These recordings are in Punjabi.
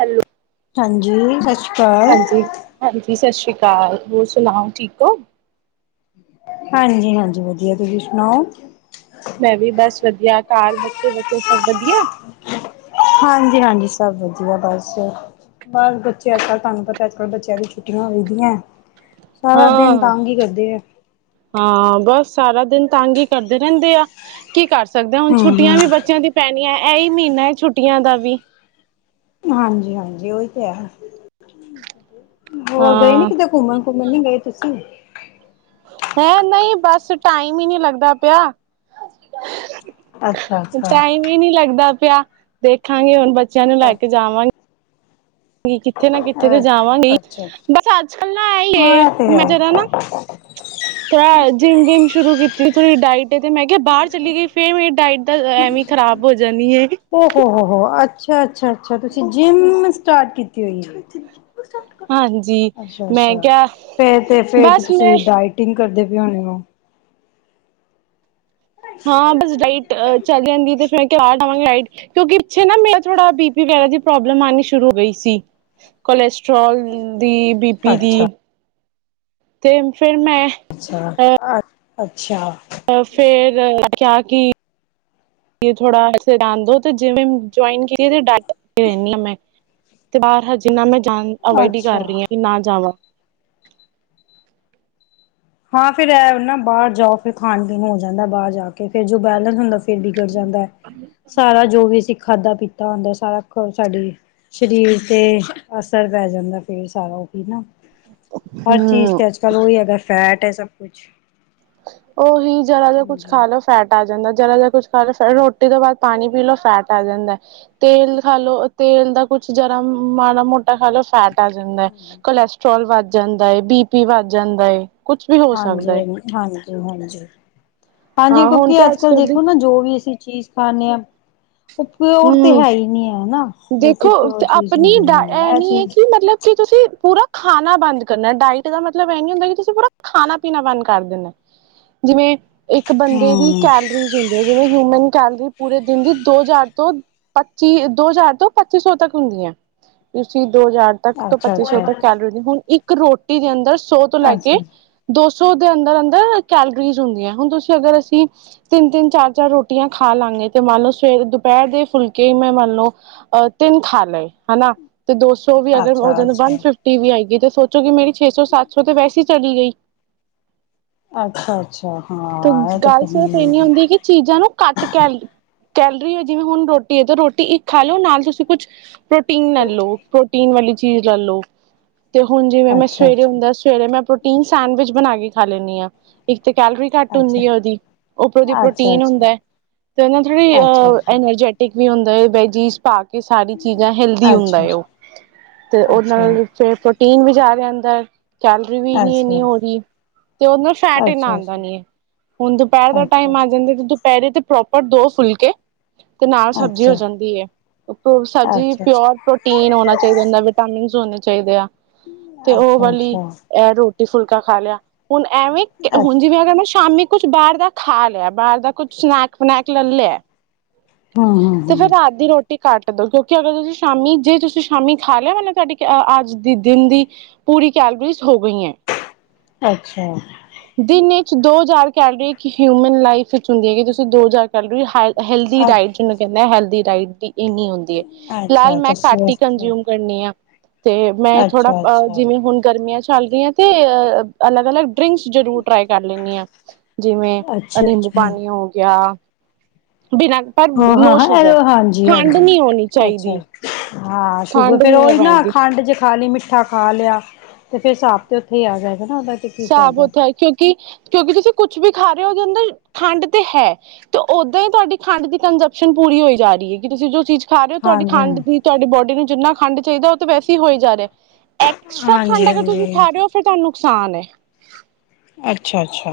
ਹੈਲੋ ਹਾਂਜੀ ਸਤਿ ਸ੍ਰੀ ਅਕਾਲ ਹਾਂਜੀ ਹਾਂਜੀ ਸਤਿ ਸ਼੍ਰੀ ਅਕਾਲ ਹੋਰ ਸੁਣਾਓ ਠੀਕ ਹੋ ਹਾਂਜੀ ਹਾਂਜੀ ਵਧੀਆ ਤੁਸੀਂ ਸੁਣਾਓ ਮੈਂ ਵੀ ਬਸ ਵਧੀਆ ਘਰ ਬੱਚੇ ਬੱਚੇ ਸਭ ਵਧੀਆ ਹਾਂਜੀ ਹਾਂਜੀ ਸਭ ਵਧੀਆ ਬਸ ਬਸ ਬੱਚੇ ਅੱਜ ਕੱਲ ਤੁਹਾਨੂੰ ਪਤਾ ਅੱਜ ਕੱਲ ਬੱਚਿਆਂ ਦੀ ਛੁੱਟੀਆਂ ਹੋਈ ਦੀਆਂ ਸਾਰਾ ਦਿਨ ਹਾਂ ਤੰਗ ਹੀ ਕਰਦੇ ਆ ਹਾਂ ਬੱਸ ਸਾਰਾ ਦਿਨ ਤੰਗ ਹੀ ਕਰਦੇ ਰਹਿੰਦੇ ਆ ਕੀ ਕਰ ਸਕਦੇ ਹੁਣ ਹੂੰ-ਹੂੰ ਛੁੱਟੀਆਂ ਵੀ ਬੱਚਿਆਂ ਦੀ ਪੈਣੀਆਂ। ਇਹੀ ਮਹੀਨਾ ਹੈ ਛੁੱਟੀਆਂ ਦਾ ਵੀ। ਹਾਂਜੀ ਹਾਂਜੀ ਉਹੀ ਤੇ ਹੈ। ਹੋਰ ਗਏ ਨੀ ਹਾਂ ਕਿਤੇ ਘੁੰਮਣ ਘੁੰਮਣ ਨੀ ਗਏ ਤੁਸੀਂ ਹੈਂ ਨਹੀਂ ਬਸ ਟਾਈਮ ਹੀ ਨਹੀਂ ਲੱਗਦਾ ਪਿਆ। ਅੱਛਾ-ਅੱਛਾ ਟਾਈਮ ਹੀ ਨਹੀਂ ਲੱਗਦਾ ਪਿਆ ਦੇਖਾਂਗੇ ਹੁਣ ਬੱਚਿਆ ਨੂੰ ਲੈ ਕੇ ਜਾਵਾਂਗੇ ਕਿੱਥੇ ਨਾ ਕਿੱਥੇ ਤੇ ਜਾਵਾਂਗੀ ਅੱਛਾ-ਅੱਛਾ ਬਸ ਅੱਜ ਕੱਲ ਨਾ ਆ ਈ ਹਾਂ ਐ ਇਹ ਤੇ ਮੈਂ ਹੈ ਜਰਾ ਨਾ ਥੋੜਾ ਜਿੰਮ ਵਿਮ ਸ਼ੁਰੂ ਕੀਤੀ ਥੋੜੀ ਡਾਇਟ ਐ ਤੇ ਮੈਂ ਕਿਹਾ ਬਾਹਰ ਚਲੀ ਗਈ ਫੇਰ ਮੇਰੀ ਡਾਇਟ ਤੇ ਐਵੇਂ ਖ਼ਰਾਬ ਹੋ ਜਾਂਣੀ ਹੈ। ਅੱਛਾ ਅੱਛਾ ਅੱਛਾ ਤੁਸੀਂ ਜਿੰਮ ਸਟਾਰਟ ਕੀਤੀ ਹੋਈ ਹੈ। ਹਾਂਜੀ ਅੱਛਾ ਮੈਂ ਅੱਛਾ ਕਿਹਾ ਫੇਰ ਤੇ ਫੇਰ ਬਸ ਮੈਂ ਤੁਸੀਂ ਡਾਇਟਿੰਗ ਕਰਦੇ ਪਏ ਹੋਣੇ ਆ। ਹਾਂ ਬਸ ਡਾਈਟ ਚੱਲ ਜਾਂਦੀ ਤੇ ਫਿਰ ਕਿਹਾ ਆ ਕਿਉਂਕਿ ਪਿੱਛੇ ਨਾ ਮੇਰਾ ਥੋੜਾ ਬੀ ਪੀ ਵਗੈਰਾ ਦੀ ਪ੍ਰੋਬਲਮ ਆਣੀ ਸ਼ੁਰੂ ਹੋ ਗਈ ਸੀ ਕੋਲੈਸਟ੍ਰੋਲ ਦੀ ਬੀ ਪੀ ਅੱਛਾ ਦੀ। ਤੇ ਫਿਰ ਮੈਂ ਅੱਛਾ ਆ। ਅੱਛਾ। ਫੇਰ ਕਿਆ ਕਿ ਥੋੜਾ ਜਾਣ ਦੋ ਤੇ ਜਿਮ ਜੁਆਇਨ ਕੀਤੀ ਤੇ ਡਾਇਟ ਏਹ ਲੈਣੀ ਆ ਮੈਂ ਤੇ ਬਾਹਰ ਹਜੇ ਨਾ ਮੈਂ ਅਵਾਇਡ ਹੀ ਅੱਛਾ ਕਰ ਰਹੀ ਹਾਂ ਕਿ ਨਾ ਜਾਵਾਂ ਹਾਂ ਫੇਰ ਇਹ ਨਾ ਬਾਹਰ ਜਾਓ ਫਿਰ ਖਾਣ ਪੀਣ ਹੋ ਜਾਂਦਾ ਬਾਹਰ ਜਾ ਕੇ ਫਰ ਜੋ ਬੈਲੈਂਸ ਹੁੰਦਾ ਫਿਰ ਬਿਗੜ ਜਾਂਦਾ ਹੈ ਸਾਰਾ ਜੋ ਵੀ ਸੀ ਖਾਧਾ ਪੀਤਾ ਹੁੰਦਾ ਸਾਰਾ ਸਾਡੇ ਸਰੀਰ ਤੇ ਅਸਰ ਪੈ ਜਾਂਦਾ ਫਿਰ ਸਾਰਾ ਉਹ ਨਾ ਹਰ ਚੀਜ਼ ਹਮ ਤੇ ਅੱਜ ਕੱਲ੍ਹ ਉਹੀ ਹੈਗਾ ਫੈਟ ਹੈ ਸਭ ਕੁਛ। ਉਹੀ ਜ਼ਰਾ ਜ ਕੁੱਛ ਹਾਂਜੀ ਖਾ ਲਓ ਫੈਟ ਆ ਜਾਂਦਾ। ਜਰਾ ਜਾਂ ਕੁਛ ਖਾ ਲੋ ਫਿਰ ਰੋਟੀ ਤੋਂ ਬਾਅਦ ਪਾਣੀ ਪੀ ਲੋ ਫੈਟ ਆ ਜਾਂਦਾ ਹੈ ਤੇਲ ਖਾ ਲੋ ਤੇਲ ਦਾ ਕੁੱਛ ਜਰਾ ਮਾੜਾ ਮੋਟਾ ਖਾ ਲੋ ਫੈਟ। ਜਾਂਦਾ ਹੈ ਕੋਲੈਸਟਰ੍ਰੋਲ ਵੱਧ ਵੱਧ ਜਾਂਦਾ ਹੈਏ, ਬੀ ਪੀ ਵੱਧ ਜਾਂਦਾ। ਕੁਛ ਵੀ ਹੋ ਸਕਦਾ ਹਾਂਜੀ ਹੈ। [inaudible] ਹਾਂਜੀ, ਕਿਉਂਕਿ ਤੇ ਅੱਜ ਕੱਲ੍ਹ ਕੱਲ ਦੀ ਦੇਖੋ ਨਾ ਜੋ ਵੀ ਅਸੀਂ ਚੀਜ਼ ਖਾਂਦੇ ਹਾਂ। ਉਹ ਉਹ ਤੇ ਹੂੰ ਹੈ, ਹੀ ਨਹੀਂ ਹੈ। ਦੇਖੋ, ਬਿਲਕੁਲ ਪਿਓਰ ਚੀਜ਼ ਆਪਣੀ ਹੁੰਦੀ ਹੀ ਡ ਨਹੀਂ ਇਹ ਨੀ ਹੈ, ਚੀਜ਼ ਕਿ ਮਤਲਬ ਕਿ ਤੁਸੀਂ। ਪੂਰਾ ਖਾਣਾ ਬੰਦ ਕਰਨਾ, ਡਾਇਟ ਦਾ ਮਤਲਬ ਇਹ ਨੀ ਹੁੰਦਾ ਕਿ ਤੁਸੀਂ ਪੂਰਾ ਖਾਣਾ ਪੀਣਾ ਬੰਦ ਕਰ ਦੇਣਾ, ਜਿਵੇਂ ਇੱਕ ਬੰਦੇ ਦੀ ਹਮ ਕੈਲਰੀਜ਼ ਹੁੰਦੀ, ਜਿਵੇਂ ਹਊਮਨ ਕੈਲਰੀ ਪੂਰੇ ਦਿਨ ਦੀ ਦੋ ਹਜ਼ਾਰ ਤੋਂ ਪੱਚੀ ਦੋ ਹਜ਼ਾਰ। ਤੋਂ ਪੱਚੀ ਸੌ ਤੱਕ ਹੁੰਦੀਆਂ ਤੁਸੀਂ ਦੋ ਹਜ਼ਾਰ ਤੱਕ ਤੋਂ ਅੱਛਾ ਪੱਚੀ ਸੌ ਅੱਛਾ ਤੱਕ ਕੈਲਰੀ ਦੀ ਹੁਣ ਇੱਕ ਇੱਕ ਰੋਟੀ ਦੇ ਅੰਦਰ ਸੌ ਤੋਂ ਲੈਕੇ, ਅੱਛਾ ਦੋ ਸੌ ਸੋ ਉਹਦੇ ਅੰਦਰ-ਅੰਦਰ ਕੈਲੋਰੀਜ਼ ਹੁੰਦੀ ਹੈ, ਹੁਣ ਤੁਸੀਂ ਅਗਰ ਅਸੀਂ ਤਿੰਨ-ਤਿੰਨ, ਚਾਰ -ਚਾਰ ਰੋਟੀਆਂ ਖਾ ਲਾਂਗੇ ਤੇ ਮੰਨ ਲਓ ਸਵੇ ਦੁਪਹਿਰ ਦੇ ਫੁਲਕੇ ਮੈਂ ਮੰਨ ਲਓ ਅ ਤਿੰਨ ਖਾਲਏ ਹਨਾ। ਤੇ ਦੋ ਸੌ ਵੀ ਅਗਰ ਉਹ ਅੱਛਾ ਜਾਂ ਅੱਛਾ ਵਨ ਫਿਫਟੀ ਵੀ ਆਏਗੀ ਤੇ ਸੋਚੋ ਕੀ ਮੇਰੀ ਛੇ ਸੌ, ਸੱਤ ਸੌ, ਤੇ ਵੈਸੇ ਚਲੀ ਗਈ। ਅੱਛਾ ਅੱਛਾ ਤੇ ਹਾਂ ਇਹ ਗੱਲ ਸਿਰਫ਼ ਇਹਨੀ ਹਮ ਹੁੰਦੀ ਕਿ ਚੀਜ਼ਾਂ ਨੂੰ ਕੱਟ ਕਹਿ ਕੈਲਰੀ ਹੋ ਜਿਵੇਂ ਹੁਣ ਰੋਟੀ ਹੈ ਰੋਟੀ ਇੱਕ ਖਾ ਲਓ ਨਾਲ ਤੁਸੀਂ ਕੁਛ ਪ੍ਰੋਟੀਨ ਲੈ ਲਓ, ਪ੍ਰੋਟੀਨ ਵਾਲੀ ਚੀਜ਼ ਲੈ ਲਓ ਤੇ ਹੁਣ ਜਿਵੇਂ ਮੈਂ ਅੱਛਾ ਸਵੇਰੇ ਅੱਛਾ ਹੁੰਦਾ ਸਵੇਰੇ ਮੈਂ ਤਿੰਨ ਸੈਂਡਵਿਚ ਬਣਾ ਕੇ ਖਾ ਲੈਂਦੀ ਹਾਂ ਇੱਕ ਤੇ ਕੈਲਰੀ ਘੱਟ ਅੱਛਾ ਹੁੰਦੀ ਹੈ ਉਹਦੀ ਉੱਪਰੋਂਦੀ ਅੱਛਾ ਪ੍ਰੋਟੀਨ ਅੱਛਾ ਹੁੰਦਾ ਹੈ ਤੇ ਉਹ ਥੋੜ੍ਹੀ ਅੱਛਾ ਅ ਐਨਰਜੈਟਿਕ ਵੀ ਹੁੰ ਦ ਬੈ ਜੀ ਤ ਕਿ ਸਾਰੀ ਚੀਜ਼ਾਂ ਹੈਲਦੀ ਹੁੰਦਾ ਅੱਛਾ ਅੱਛਾ ਉਹ ਤੇ ਉਹ ਅੱਛਾ ਨਾਲ ਫ ਪੀਨ ਵੀ ਜਾ ਰਿਹਾ, ਅੰਦਰ। ਕੈਲਰੀ ਅੱਛਾ ਵੀਨੀ ਇਨੀ ਅੱਛਾ ਹੋ ਰਹੀ, ਤੇ ਉਹਦੇ ਨਾਲ ਅੱਛਾ ਫੈਟ ਅੱਛਾ ਇੰਨਾ ਆਉਂਦਾ ਨੀ ਹੈ ਹੁਣ ਦੁਪਹਿਰ ਦਾ ਅੱਛਾ ਟਾਈਮ ਆ ਜਾਂਦਾ ਤੇ ਪੈਰੇ ਤੇ ਪ੍ਰੋਪਰ ਦੋ ਫੁਲਕੇ ਤੇ ਨਾਲ ਸਬਜ਼ੀ ਹੋ ਜਾਂਦੀ। ਸਬਜ਼ੀ ਪਿਓਰ ਪ੍ਰੋਟੀਨ ਹੋਣਾ ਚਾਹੀਦਾ ਹੁੰਦਾ ਵਿਟ ਹੋਣੇ ਚਾਹੀਦੇ ਆ। ਤੇ ਉਹ ਅੱਛਾ ਵਾਲੀ ਅੱਛਾ ਇਹ ਰੋਟੀ। ਦੀ ਫੁਲਕਾ ਖਾ ਲਿਆ। ਹੁਣ ਐਵੇਂ ਹੁਣ ਅੱਛਾ ਜਿਵੇਂ ਅਗਰ ਮੈਂ ਸ਼ਾਮੀ ਕੁਛ ਬਾਹਰ ਦਾ ਖਾ ਲਿਆ ਬਾਹਰ ਦਾ ਕੁੱਛ ਸਨੈਕ ਬਨੈਕ ਲੈ ਲਿਆ ਹੂੰ, ਹੂੰ, ਤੇ ਫਿਰ ਹੂੰ, ਰਾਤ ਦੀ ਰੋਟੀ ਕੱਟ ਦੋ ਕਿਉਂਕਿ ਅਗਰ ਤੁਸੀਂ ਸ਼ਾਮੀ ਜੇ ਤੁਸੀਂ ਸ਼ਾਮੀ ਖਾ ਲਿਆ ਨਾ ਤੁਹਾਡੀ ਅੱਜ ਦੀ ਦਿਨ ਦੀ ਪੂਰੀ ਕੈਲੋਰੀਜ਼ ਹੋ ਗਈ ਐ। ਅੱਛਾ ਵਿੱਚ ਦੋ ਹਜ਼ਾਰ ਕਹਿ ਰਹੇ ਕਿ ਹਿਊਮਨ ਲਾਈਫ ਵਿੱਚ ਹੁੰਦੀ ਹੈਗੀ ਤੁਸੀਂ ਦੋ ਹਜ਼ਾਰ ਕਰ ਹੈਲਦੀ ਡਾਇਟ ਜਿਹਨੂੰ ਕਹਿੰਦਾ ਹੈਲਦੀ ਟਾਈਟੀ ਇੰਨੀ ਹੁੰਦੀ ਹੈ ਅੱਛਾ ਫਿਲਹਾਲ ਮੈਂ ਅੱਛਾ ਘੱਟ ਹੀ ਅੱਛਾ ਕੰਨਜਿਊਮ ਕਰਨੀ ਆ। ਤੇ ਮੈਂ ਥੋੜ੍ਹਾ ਅੱਛਾ ਅ ਅੱਛਾ ਜਿਵੇਂ ਹੁਣ ਗਰਮੀਆਂ ਚ ਚੱਲ ਰਹੀਆਂ ਤੇ ਅ ਅਲਗ-ਅਲਗ ਡ੍ਰਿੰਕਸ ਜਰੂਰ ਟਰਾਈ ਕਰ ਲੈਂਦੀ ਆ ਜਿਵੇਂ ਅੱਛਾ ਨਿੰਬੂ ਅੱਛਾ ਪਾਣੀ ਹੋ ਗਿਆ ਬਿਨਾਂ ਪਰ ਹਾਂ ਹਾਂ ਨੋ ਹਾਂ ਸ਼ੂਗਰ ਇਹ ਹਾਂਜੀ ਖੰਡ ਨਹੀਂ ਹੋਣੀ ਅੱਛਾ, ਚਾਹੀਦੀ ਹਾਂ ਸ਼ੂਗਰ ਖੰਡ ਫੇਰ ਨਹੀਂ ਮੈਂ ਉਹੀ ਨਾ ਪੈਂਦੀ ਖੰਡ ਜੇ ਖਾਲੀ ਮਿੱ ਮਿੱਠਾ ਖਾ ਲਿਆ ਤੇ ਫਿਰ ਸਾਬ ਤੇ ਉੱਥੇ ਹੀ ਆ ਜਾ ਹਿਸਾਬ ਓਥ ਹੈ ਕਿਉਂਕਿ ਕਿਉਂਕਿ ਤੁਸੀਂ ਕੁਛ ਵੀ ਖਾ ਰਹੇ ਹੋ ਉਹਦੇ ਅੰਦਰ ਖੰਡ ਤੇ ਹੈ ਤੇ ਓਦਾਂ ਹੀ ਤੁਹਾਡੀ ਖੰਡ ਦੀ ਕੰਜਪਸ਼ਨ ਪੂਰੀ ਹੋਈ ਜਾ ਰਹੀ ਹੈ ਕਿ ਤੁਸੀਂ ਜੋ ਚੀਜ਼ ਖਾ ਰਹੇ ਹੋ ਤੁਹਾਡੀ ਹਾਂਜੀ ਖੰਡ ਦੀ ਤੁਹਾਡੀ ਬੋਡੀ ਨੂੰ ਜਿੰਨਾ ਖੰਡ ਚਾਹੀਦਾ, ਉਹ ਤਾਂ ਵੈਸੇ ਹੋਈ ਜਾ ਰਿਹਾ। ਐਕਸਟਰਾ ਖੰਡ ਹਾਂਜੀ ਅਗਰ ਤੁਸੀਂ ਹਾਂਜੀ ਖਾ ਰਹੇ ਹੋ, ਫਿਰ ਤੁਹਾਨੂੰ ਨੁਕਸਾਨ ਐ ਅੱਛਾ-ਅੱਛਾ।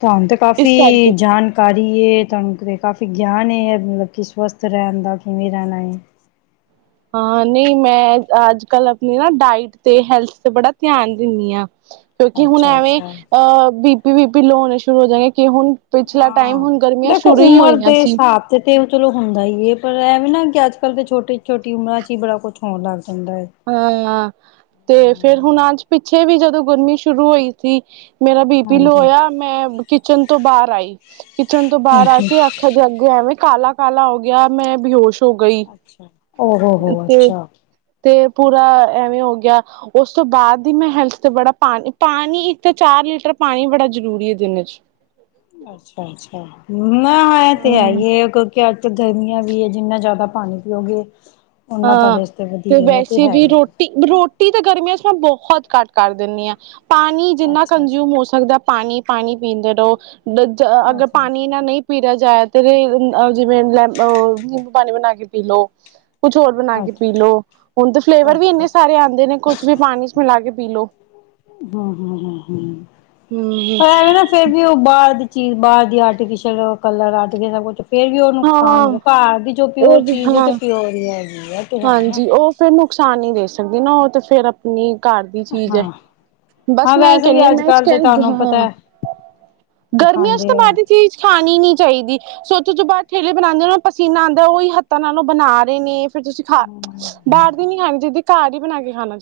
ਤਹਾਨੂੰ ਤੇ ਇਸ ਕਾਫ਼ੀ ਕਰਕੇ ਜਾਣਕਾਰੀ ਤੁਹਾਨੂੰ ਤੇ ਕਾਫ਼ੀ ਗਿਆਨ ਏ ਮਤਲਬ ਕਿ ਸਵਸਥ ਰਹਿਣ ਦਾ ਕਿਵੇਂ ਰਹਿਣਾ ਹਾਂ ਨਹੀਂ ਮੈਂ ਅੱਜ- ਕੱਲ ਆਪਣੀ ਨਾ ਡਾਇਟ ਤੇ ਹੈਲਥ ਤੇ ਬੜਾ ਧਿਆਨ ਦਿੰਦੀ ਹਾਂ ਕਿਉਂਕਿ ਹੁਣ ਅੱਛਾ ਐਵੇਂ ਅੱਛਾ ਅਹ ਵੀ ਵੀ ਪੀ ਲੋਅ ਹੋਣੇ ਸ਼ੁਰੂ ਹੋ ਜਾਂਗੇ ਹਾਂ ਦੇਖੋ ਹੀ ਉਮਰ ਹੋਈਆਂ ਦੇ ਸੀ ਹਿਸਾਬ ਤੇ ਤੇ ਉਹ ਚਲੋ ਹੁੰਦਾ ਹੀ ਹੈ, ਪਰ ਇਹ ਵੀ ਨਾ ਅੱਜ-ਕੱਲ੍ਹ ਛੋਟੀ-ਛੋਟੀ ਉਮਰਾਂ ਚ ਹੀ ਬੜਾ ਕੁਛ ਹੋਣ ਲੱਗ ਜਾਂਦਾ ਹੈ ਹਾਂ ਤੇ ਫੇਰ ਹੁਣ ਅੱਜ ਪਿੱਛੇ ਵੀ ਜਦੋਂ ਗਰਮੀ ਸ਼ੁਰੂ ਹੋਈ ਸੀ ਮੇਰਾ ਬੀ ਪੀ ਲੋ ਹਾਂਜੀ ਹੋਇਆ ਮੈਂ ਕਿਚਨ ਤੋਂ ਬਾਹਰ ਆਈ ਕਿਚਨ ਤੋਂ ਬਾਹਰ ਆ ਕੇ ਅੱਖਾਂ ਦੇ ਅੱਗੇ ਐਵੇਂ ਕਾਲਾ ਕਾਲਾ ਹੋ ਗਿਆ ਮੈਂ ਬੇਹੋਸ਼ ਹੋ ਗਈ ਅੱਛਾ ਓ ਹੋ ਹੋ ਤੇ ਅੱਛਾ ਤੇ ਪੂਰਾ ਐਵੇਂ ਹੋ ਗਿਆ ਉਸ ਤੋਂ ਬਾਅਦ ਹੀ ਮੈਂ ਹੈਲਥ ਤੇ ਬੜਾ ਪਾਣੀ ਪਾਣੀ ਇੱਕ ਚਾਰ ਲੀਟਰ ਪਾਣੀ ਬੜਾ ਜ਼ਰੂਰੀ ਹੈ ਦਿਨ ਚ ਅੱਛਾ ਅੱਛਾ ਨਾ ਇਹ ਤੇ ਹੈ ਹਾਂ ਹੀ ਹੈ। ਗਰਮੀਆਂ ਵੀ ਹੈ ਜਿੰਨਾ ਜ਼ਿਆਦਾ ਪਾਣੀ ਪੀਓਗੇ ਓਨਾ ਹਾਂ ਤੁਹਾਡੇ ਵਾਸਤੇ ਤੇ ਵਧੀਆ ਹੈ ਵੈਸੇ ਹੈ ਵੀ ਹੀ ਰੋਟੀ ਰੋਟੀ ਤਾਂ ਗਰਮੀਆਂ ਮੈਂ ਬਹੁਤ ਘੱਟ ਕਰ ਦਿੰਦੀ ਹਾਂ ਪਾਣੀ ਜਿੰਨਾ ਅੱਛਾ ਅੱਛਾ ਕੰਜ਼ਿਊਮ ਹੋ ਸਕਦਾ ਪਾਣੀ ਪਾਣੀ ਪੀਂਦੇ ਰਹੋ ਅਗਰ ਅੱਛਾ ਪਾਣੀ ਨਾ ਪੀ ਰਿਹਾ ਜਾਵੇ ਤੇ ਜਿਵੇਂ ਲੈ ਓ ਨਿੰਬੂ ਪਾਣੀ ਬਣਾ ਕੇ ਪੀ ਲਓ ਕੁਛ ਹੋਰ ਬਣਾ ਕੇ ਅੱਛਾ ਪੀ ਅੱਛਾ ਲਓ ਹੁਣ ਤੇ ਫਲੇਵਰ ਵੀ ਇੰਨੇ ਅੱਛਾ ਸਾਰੇ ਆਉਂਦੇ ਨੇ ਕੁਛ ਵੀ ਪਾਣੀ ਚ ਮਿਲਾ ਕੇ ਪੀ ਲਓ ਹਮ ਹਮ ਹਮ ਹਮ ਪਰ ਹਮ ਆਰਟੀਫਿਸ਼ਅਲ ਕਲਰ ਆਰਟੀਫਿਲ ਕੁ [unintelligible] ਫੇਰ ਵੀ ਉਹ ਨੁਕਸਾਨ ਹੀ ਹਾਂ ਘਰ ਦੀ ਜੋ ਪਿਓਰ ਉਹ ਵੀ ਚੀਜ਼ ਹੈ ਹਾਂ ਤੇ ਪਿਓਰ ਹੀ ਹੈ ਹੈਗੀ ਤੇ ਹੈ ਨਾ ਹਾਂਜੀ ਉਹ ਫੇਰ ਮੁ ਨੁਕਸਾਨ ਨਹੀਂ ਦੇ ਸਕਦੀ ਨਾ ਉਹ ਤੇ ਫੇਰ ਆਪਣੀ ਘਰ ਦੀ ਚੀਜ਼ ਹੈ ਹਾਂ ਬਸ ਹਾਂ ਮੈਂ ਇਹ ਵੈਸੇ ਵੀ ਕਹਿੰਣੀ ਹਾਂ ਅੱਜ ਮੈਂ ਕੱਲ੍ਹ ਤੇ ਕਹਿ ਤੁਹਾਨੂੰ ਹਾਂ ਪਤਾ ਹੈ ਗਰਮੀਆਂ ਚ ਤਾਂ ਦਿਖਾਉਂਦੇ ਬਾਹਰ ਹੈ ਦੀ ਚੀਜ਼ ਖਾਣੀ ਨੀ ਚਾਹੀਦੀ ਜੋ ਬਾਹਰ ਠੇਲੇ ਤੇ ਬਣਾਉਂਦੇ ਉਹਨਾ ਨੂੰ ਪਸੀਨਾ ਆਉਂਦਾ ਉਹੀ ਹੱਥਾਂ ਨਾਲ ਓ ਬਣਾ ਰਹੇ ਨੇ ਫਰ ਤੁਸੀਂ ਖਾ ਬਾਹਰ ਦੀ ਨੀ ਖਾਣੀ ਜਿਦੀ ਘਰ ਹੀ [unintelligible] [unintelligible]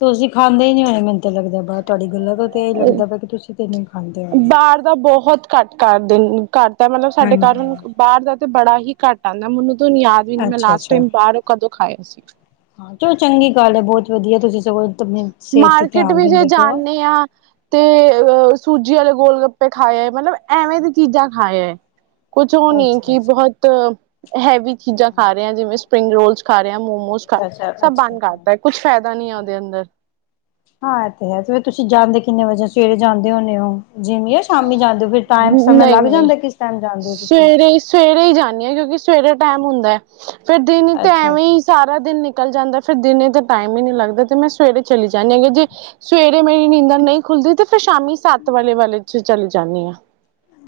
ਤੁਸੀਂ ਖਾਂਦੇ ਹੀ ਨੀ ਹੋਣੇ ਮੈਨੂੰ ਤਾਂ ਲੱਗਦਾ ਤੁਹਾਡੀ ਗੱਲਾਂ ਤੋਂ ਤੇ ਇਹੀ ਲੱਗਦਾ ਪਿਆ ਕਿ ਤੁਸੀਂ ਤੇ ਖਾਂਦੇ ਹੋਣੇ ਬਾਹਰ ਦਾ ਬਹੁਤ ਘੱਟ ਕਰਨ [unintelligible] ਤਾਂ ਮਤਲਬ ਸਾਡੇ ਘਰ ਹਾਂਜੀ ਬਾਹਰ ਦਾ ਤੇ ਬੜਾ ਹੀ ਘੱਟ ਆਉਂਦਾ ਮੈਨੂੰ ਮੈਨੂੰ ਯਾਦ ਵੀ ਨੀ ਮੈਂ ਅੱਛਾ ਲਾਸਟ ਅੱਛਾ ਟਾਈਮ ਬਾਹਰੋਂ ਕਦੋਂ ਖਾਇਆ ਸੀ ਚ [unintelligible] ਮਾਰਕੀਟ ਵੀ ਜੇ ਜਾਂਦੇ ਹਾਂ ਤੇ ਸੂਜੀ ਵਾਲੇ ਗੋਲ ਗੱਪੇ ਖਾਏ ਹੈ ਮਤਲਬ ਐਵੇਂ ਦੀ ਚੀਜ਼ਾਂ ਖਾਏ ਹੈ ਕੁਛ ਉਹ ਨਹੀਂ ਅੱਛਾ ਕਿ ਅੱਛਾ ਬਹੁਤ ਹੈਵੀ ਚੀਜ਼ਾਂ ਖਾ ਰਹੇ ਜਿਵੇਂ ਸਪਰਿੰਗ ਰੋਲਸ ਖਾ ਰਹੇ ਮੋਮੋਸ ਖਾ ਅੱਛਾ ਰਹੇ ਅੱਛਾ ਸਭ ਅੱਛਾ ਬੰਦ ਕਰ ਅੱਛਾ ਦਿੱਤਾ ਹੈ ਕੁਛ ਫਾਇਦਾ ਨਹੀਂ ਹੈ ਉਹਦੇ ਅੰਦਰ ਹਾਂ, ਇਹ ਤੇ ਹੈ, ਤੇ ਫੇਰ ਤੁਸੀਂ ਜਾਂਦੇ ਕਿੰਨੇ ਵਜੇ, ਸਵੇਰੇ ਜਾਂਦੇ ਹੋਣੇ ਹੋ? ਜਿਮ ਯਾ ਸ਼ਾਮੀ ਜਾਂਦੇ ਹੋ? ਫਿਰ, ਟਾਈਮ ਸਮਝ ਨਹੀਂ ਲੱਗ ਨਹੀਂ ਜਾਂਦੈ, ਕਿਸ ਟੈਮ ਜਾਂਦੇ ਹੋ ਤੁਸੀਂ? ਸਵੇਰੇ ਸਵੇਰੇ ਹੀ ਜਾਂਦੀ ਹਾਂ ਕਿਉਂਕਿ ਸਵੇਰੇ ਟੈਮ ਹੁੰਦਾ ਹੈ। ਫਿਰ ਦਿਨ ਤਾਂ, ਅੱਛਾ ਐਵੇਂ ਹੀ ਸਾਰਾ ਦਿਨ ਨਿਕਲ ਨਿਕਲ ਜਾਂਦਾ ਫਿਰ, ਦਿਨੇ ਤਾ ਟਾਈਮ ਹੀ ਨੀ ਲੱਗਦਾ ਤੇ, ਮੈਂ ਸਵੇਰੇ ਚਲੀ ਜਾਨੀ ਆ, ਕਿਓਂਕੀ ਸਵੇਰੇ ਮੇਰੀ ਨੀਂਦਰ ਨਹੀਂ ਖੁੱਲਦੀ ਤੇ ਫ ਸ਼ਾਮੀ ਸੱਤ ਵਾਲੇ, ਵਾਲੇ। ਅ ਚੱਲ ਜਾਂਨੀ ਆ।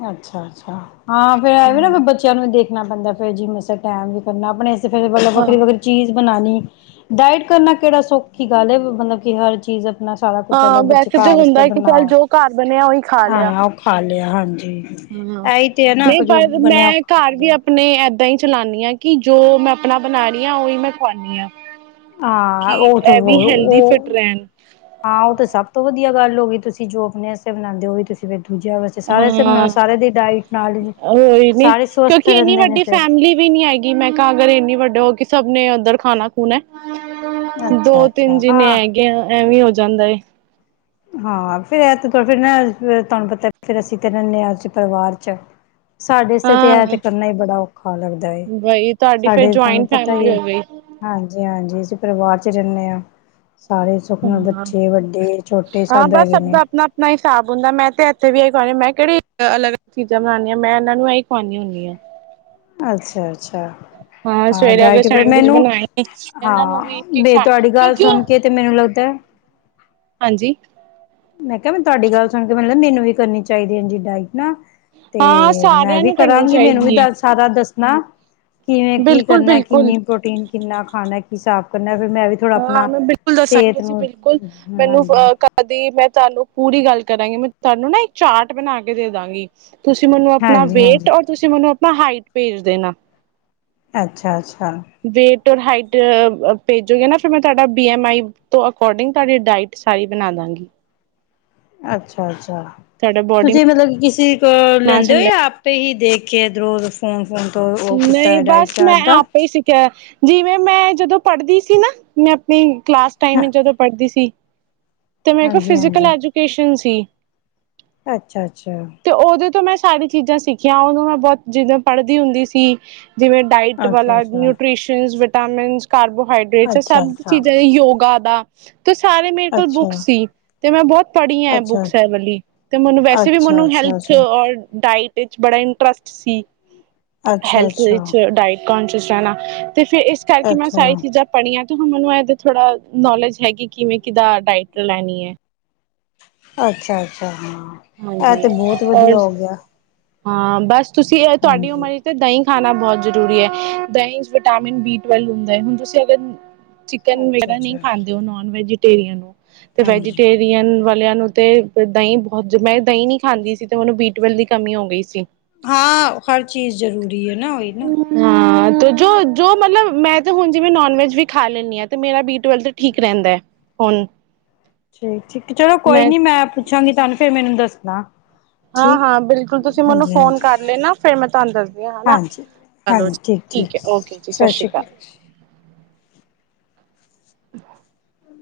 ਅੱਛਾ- ਅੱਛਾ। ਹਾਂ, ਫੇਰ ਐਵੇ ਨਾ ਹਮ ਬੱਚਿਆਂ ਨੂੰ ਦੇਖ ਦੇਣਾ ਪੈਂਦਾ, ਫੇਰ ਜਿਵੇੇ ਸਟੈਂਡ ਵੀ ਕਰਨਾ ਆਪਣੇ ਫੇਰ, ਮਤਲਬ ਹਾਂ ਵੱਖਰੀ- ਵੱਖਰੀ ਚੀਜ਼ ਬਨਾਣੀ‌। ਡਾਇਟ ਕਰਨਾ ਕਿਹੜਾ ਸੌਖੀ ਗੱਲ ਹੈ, ਮਤਲਬ ਕਿ ਹਰ ਚੀਜ਼ ਆਪਣਾ ਸਾਰਾ ਕੁਛ ਹਾਂ, ਅਲੱਗ ਬੱਚੇ ਵੈਸੇ ਤਾਂ ਘਰ ਵਾਸਤੇ ਹੁੰਦਾ ਕਿ ਚੱਲ, ਬਣਾਓ ਜੋ ਘਰ ਬਣਿਆ ਉਹੀ ਖਾ ਲਿਆ। ਗਿਆ ਹਾ ਹਾਂ, ਨਹੀਂ ਪਰ ਬਣਿਆ ਮੈਂ ਖਾ ਘਰ ਵੀ ਲਿਆ ਆਪਣੇ ਐਦਾਂ ਹੀ ਚਲਾਨੀ ਆਂ ਕਿ ਜੋ ਮੈਂ, ਆਪਣਾ ਬਣਾ ਰਹੀ ਹਾਂ, ਉਹੀ ਮੈਂ ਖਵਾਉਂਨੀ ਹਾਂ। ਕਿ ਹਾਂ, ਉਹਚੋ, ਇਹ ਵੀ ਹੈਲਦੀ ਉਹ ਫਿਟ ਰਹਿਣ ਹਾਂ। ਉਹ ਤੇ ਸਭ ਤੋਂ ਵਧੀ ਵਧੀਆ ਗੱਲ ਹੋ ਗਈ, ਤੁਸੀਂ ਜੋ ਆਪਣੇ ਵਾਸਤੇ ਅਸਤੇ ਬਣਾਂਦੇ, ਓਹੀ ਤੁਸੀਂ ਵੀ ਹਾਂ, ਨਾਲ ਉਹੀ ਨੀ ਸਾਰੇ ਸਵਸਥ ਕਿਉਂਕਿ ਇੰਨੀ ਰਹਿੰਦੇ ਨੇ ਵੱਡੀ ਫਿਰ ਫੈਮਿਲੀ ਵੀ ਨੀ ਹੈਗੀ ਮੈਂ ਕਹਾ, ਅਗਰ ਇੰਨੀ ਵੱਡੇ ਹੋ ਕੇ ਕਿਸ ਸਭ ਨੇ ਉਧਰ ਖਾਨਾ- ਖੂਣੈ ਅੱਛਾ ਦੋ- ਤਿੰਨ ਅੱਛਾ ਜਿੰਨੇ ਹੈਗੇ ਆ ਐਵੇਂ ਹੋ ਜਾਂਦਾ ਏ। ਹਾਂ, ਫੇਰ ਐ ਫੇਰ ਨਾ ਤੁਹਾਨੂੰ ਪਤਾ ਫਿਰ ਅਸੀਂ ਕਹ ਦਿੰਨੇ ਆ, ਅਸੀਂ ਪਰਿਵਾਰ ਚ ਆ। ਸਾਡੇ ਵਾਸਤੇ ਤੇ, ਐ ਹਾਂ ਤੇ ਕਰਨਾ ਹੀ ਬੜਾ ਔਖਾ ਲੱਗਦਾ ਐ, ਬਈ ਤੁਹਾਡੀ ਫਿਰ ਸਾਡੇ ਤੁਹਾਨੂੰ ਜੁਆਇੰਟ ਪਤਾ ਫੈਮਿਲੀ ਹੀ ਹੈ ਹੋ ਗਈ ਹਾਂਜੀ- ਹਾਂਜੀ। ਪਰਿਵਾਰ 'ਚ ਰਹਿੰਨੇ ਆ। ਸਾਰੇ ਸੁਖ ਨਾਲ, ਹਾਂ ਬੱਚੇ-ਵੱਡੇ ਹਾਂ, ਬਸ ਸਭ ਦਾ ਅਪਨਾ- ਅਪਨਾ ਹਿਸਾਬ ਹੁੰਦਾ ਏ। ਮੈਂ, ਤੇ ਮੈਂ ਇਥੇ ਵੀ ਏਹੀ ਖਵਾਣੀ ਹਾ, ਮੈਂ ਕਿਹੜੀ ਅਲੱਗ- ਅਲੱਗ ਚੀਜ਼ਾਂ ਬਣਾਂਨੀ ਆ, ਮੈਂ ਇਹਨਾ ਨੂੰ ਇਹੀ ਖਵਾਂਨੀ ਹੁੰਨੀ ਆ ਅੱਛਾ-ਅੱਛਾ। ਹਾਂ, ਸਵੇਰੇ ਅਗਰ ਡਰਾਕੇ ਫ ਸੈਂਡਵਿਚ ਮੈਨੂੰ ਬਣਾਏ ਇਹਨਾਂ ਹਾਂ ਨੂੰ ਵੀ ਇੱਕ ਇੱਕ ਬ ਸੈਂਡ ਤੁਹਾਡੀ ਗੱਲ ਕਿਉਂਕਿ ਸੁਣ ਉਹ ਕੇ ਤੇ ਮੈਨੂੰ ਲੱਗਦਾ [inaudible] ਹਾਂਜੀ। ਮੈਂ ਕਿਹਾ, ਮੈਂ ਤੁਹਾਡੀ ਗੱਲ ਸੁਣ ਕੇ ਮੈਨ ਮੈਨੂੰ ਵੀ ਕਰਨੀ ਚਾਹੀਦੀ ਏਂਜ ਹੀ ਡਾਇਟ ਨਾ ਤੇ, ਹਾਂ ਮੈਂ ਸਾਰਿਆਂ ਵੀ ਨੂੰ ਕਰਨੀ ਕਰਾਂਗੀ ਮੈਨੂੰ ਵੀ ਚਾਹੀਦੀ ਹੈ ਦ, ਸਾਰਾ- ਦੱਸ ਨਾ, ਕਿਵੇਂ ਕੀ ਬਿਲਕੁਲ ਕਰਨਾ ਬਿਲਕੁਲ ਕਿੰਨੀ ਪ੍ਰੋਟੀਨ ਕਿੰਨਾ ਖਾਣਾ ਸਾਫ ਕਰਨਾ ਮੈਂ ਵੀ ਥੋੜ੍ਹਾ ਹਾਂ ਆਪਣਾ ਮੈਂ ਬਿਲਕੁਲ ਦੱਸਾਂਗੀ ਸਿਹਤ ਤੁਸੀਂ ਨੂੰ ਬਿਲਕੁਲ ਮੈਨੂੰ ਹਾਂਜੀ ਅ ਕਾਹਦੀ ਮੈਂ, ਤੁਹਾਨੂੰ ਪੂਰੀ ਗੱਲ ਕਰਾਂਗੀ ਮੈਂ ਤੁਹਾਨੂੰ ਨਾ ਇੱਕ ਚਾਰਟ ਬਣਾ ਕੇ ਦੇ ਦਾਂਗੀ। ਤੁਸੀਂ ਮੈਨੂੰ ਆਪਣਾ ਹਾਂਜੀ ਵੇਟ ਹਾਂਜੀ ਔਰ ਤੁਸੀਂ ਮੈਨੂੰ ਮੈਂ ਹਾਈਟ ਭੇਜ ਦੇਣਾ ਨਾ ਅੱਛਾ-ਅੱਛਾ, ਦੇ, ਹਾਈਟ ਭੇਜੋਗੇ ਨਾ ਫਿਰ ਬੀ ਐਮ ਆਈ ਅਕੋਰਡਿੰਗ ਤੁਹਾਡੀ ਡਾਈਟ ਸਾਰੀ ਬਣਾ ਦਾਂਗੀ। ਅੱਛਾ-ਅੱਛਾ, ਤੁਹਾਡਾ ਅੱ ਬੋਡੀ ਤੁਸੀਂ ਮਤਲਬ ਕਿਸੇ ਕੋਲ ਮਾਸ ਲੈਂਦੇ ਹੋ ਇੰਡੈਕਸ। ਜਾਂ ਆਪੇ ਹੀ ਦੇਖ ਕੇ ਇਧਰੋਂ ਫੁ ਨਹੀਂ ਬਸ ਮੈਂ ਆਪੇ ਹੀ ਸਿੱਖਿਆ, ਜਿਵੇਂ ਮੈਂ ਜਦੋਂ ਪੜ੍ਹਦੀ ਸੀ ਨਾ ਮੈਂ ਆਪਣੀ ਕਲਾਸ ਟਾਈਮ ਜਦੋਂ ਪੜ੍ਹਦੀ ਸੀ। ਤੇ ਮੈਂ ਕਿਹਾ ਫਿਜ਼ਕਲ ਐਜੂਕੇਸ਼ਨ ਸੀ। ਅੱਛਾ-ਅੱਛਾ, ਤੇ ਉਹਦੇ ਤੋਂ ਮੈਂ ਸਾਰੀੀਆਂ ਚੀਜ਼ਾਂ ਸਿੱਖੀਆਂ ਉਹਨੂੰ ਮੈਂ ਬਹੁਤ ਜਿਦੋਂ ਪੜ੍ਹਦੀ ਹੁੰਦੀ ਸੀ। ਸੀ, ਜਿਵੇਂ ਡਾਇਟ ਅੱਛਾ ਵਾਲਾ ਅੱਛਾ ਨਿਊਟ੍ਰੀਸ਼ਨ, ਤਾਮਿਲ ਕਾਰਬੋਹਾਈਡਰੇਟਸ ਅੱਛਾ ਸਭ ਚੀਜ਼ਾਂ ਯੋਗਾ ਦਾ, ਤੇ ਸਾਰੇ ਮੇਰੇ ਅੱਛਾ ਕੋਲ ਅੱਛਾ ਬੁੱਕਸ ਸੀ ਤੇ ਮੈਂ ਬਹੁਤ ਪੜ੍ਹੀ ਆ ਇਹ ਅੱਛਾ ਬੁੱਕਸ ਵਾਲੀ ਤੇ ਮੈਨੂੰ ਵੈਸੇ ਵੀ ਅੱਛਾ ਮੈਨੂੰ ਹੈਲਥ ਅੱਛਾ ਔਰ ਡਾਇਟ ਇਹ ਬੜਾ ਇੰਟਰਸਟ ਸੀ। ਅੱਛਾ ਅੱਛਾ ਅੱਛਾ ਹੈਲਥ ਵਿੱਚ ਡਾਇਟ ਕੋਂਸ਼ੀਅਸ ਰਹਿਣਾ, ਤੇ ਫਿਰ ਇਸ ਕਰਕੇ ਮੈਂ ਅੱਛਾ ਸਾਰੀ ਚੀਜ਼ਾਂ ਪੜ੍ਹੀਆਂ। ਇਹਦੇ ਥੋੜਾ ਨੋਲੇਜ ਹੈਗੀ ਕਿਵੇਂ ਕਿਾਂ ਡਾਇਟਰ ਲੈਣੀ ਹੈ। ਅੱਛਾ-ਅੱਛਾ ਹਾਂ। ਇਹ ਹਾਂਜੀ ਤੇ ਬਹੁਤ ਔਰ ਵਧੀਆ ਹੋਗਿਆ। ਹਾਂ ਬਸ, ਤੁਸੀਂ ਤੁਹਾਡੀ ਉਮਰ ਤੇ ਦਹੀਂ ਖਾਣਾ ਬਹੁਤ ਜ਼ਰੂਰੀ ਹੈ ਦਹੀਂ ਵਿਟਾਮਿਨ ਬੀ ਟਵੇਲਵ ਹੁੰਦਾ ਹੈ ਹੁਣ ਤੁਸੀਂ ਅਗਰ ਚਿਕਨ ਅੱਛਾ ਵਗੈਰਾ ਨਹੀਂ ਅੱਛਾ ਖਾਂਦੇ ਉਹ ਨੋਨ ਵੈਜ ੇਰੀਆਂ ਨੂੰ [unintelligible] ਤੇ ਹਾਂਜੀ ਵੈਜੀਟੇਰੀਅਨ ਨੂੰ ਤੇ ਦਹੀਂ ਜੀ ਮੈਂ ਦਹੀਂ ਨਹੀਂ ਖਾਂਦੀ ਸੀ ਤੇ ਮੈਨੂੰ ਬੀ ਟਵੈਲਵ ਦੀ ਕਮੀ ਹੋ ਗਈ ਸੀ ਏ ਨਾ ਹੋਏ ਨਾ [unintelligible] ਹਾਂ ਜੋ ਜੋ ਮਤਲਬ ਮੈਂ ਤੇ ਹੁਣ ਜਿਵੇਂ ਨੋਨਵੈਜ ਵੀ ਖਾ ਲੈਂਦੀ ਹਾਂ ਤੇ ਮੇਰਾ ਬੀਟ ਟਵੇਲਵ ਠੀਕ ਰਹਿੰਦਾ ਹੈ ਹੁਨ ਠੀਕ ਚਲੋ ਕੋਈ ਨੀ ਮੈਂ ਪੁੱਛਾਂਗੀ ਤੁਹਾਨੂੰ ਫੇਰ ਮੈਨੂੰ ਦੱਸਣਾ ਹਾਂ ਠੀਕ ਹਾਂ ਬਿਲਕੁਲ ਤੁਸੀਂ ਮੈਨੂੰ ਹਾਂਜੀ ਫੋਨ ਹਾਂਜੀ ਕਰ ਲਏ ਨਾ ਫੇਰ ਮੈਂ ਤੁਹਾਨੂੰ ਦੱਸਦੀ ਹਾਂ ਹੇਨਾ ਚਲੋ ਠੀਕ ਹੈ ਓਕੇ ਜੀ ਸਤਿ ਸ਼੍ਰੀ ਅਕਾਲ ਹ [unintelligible]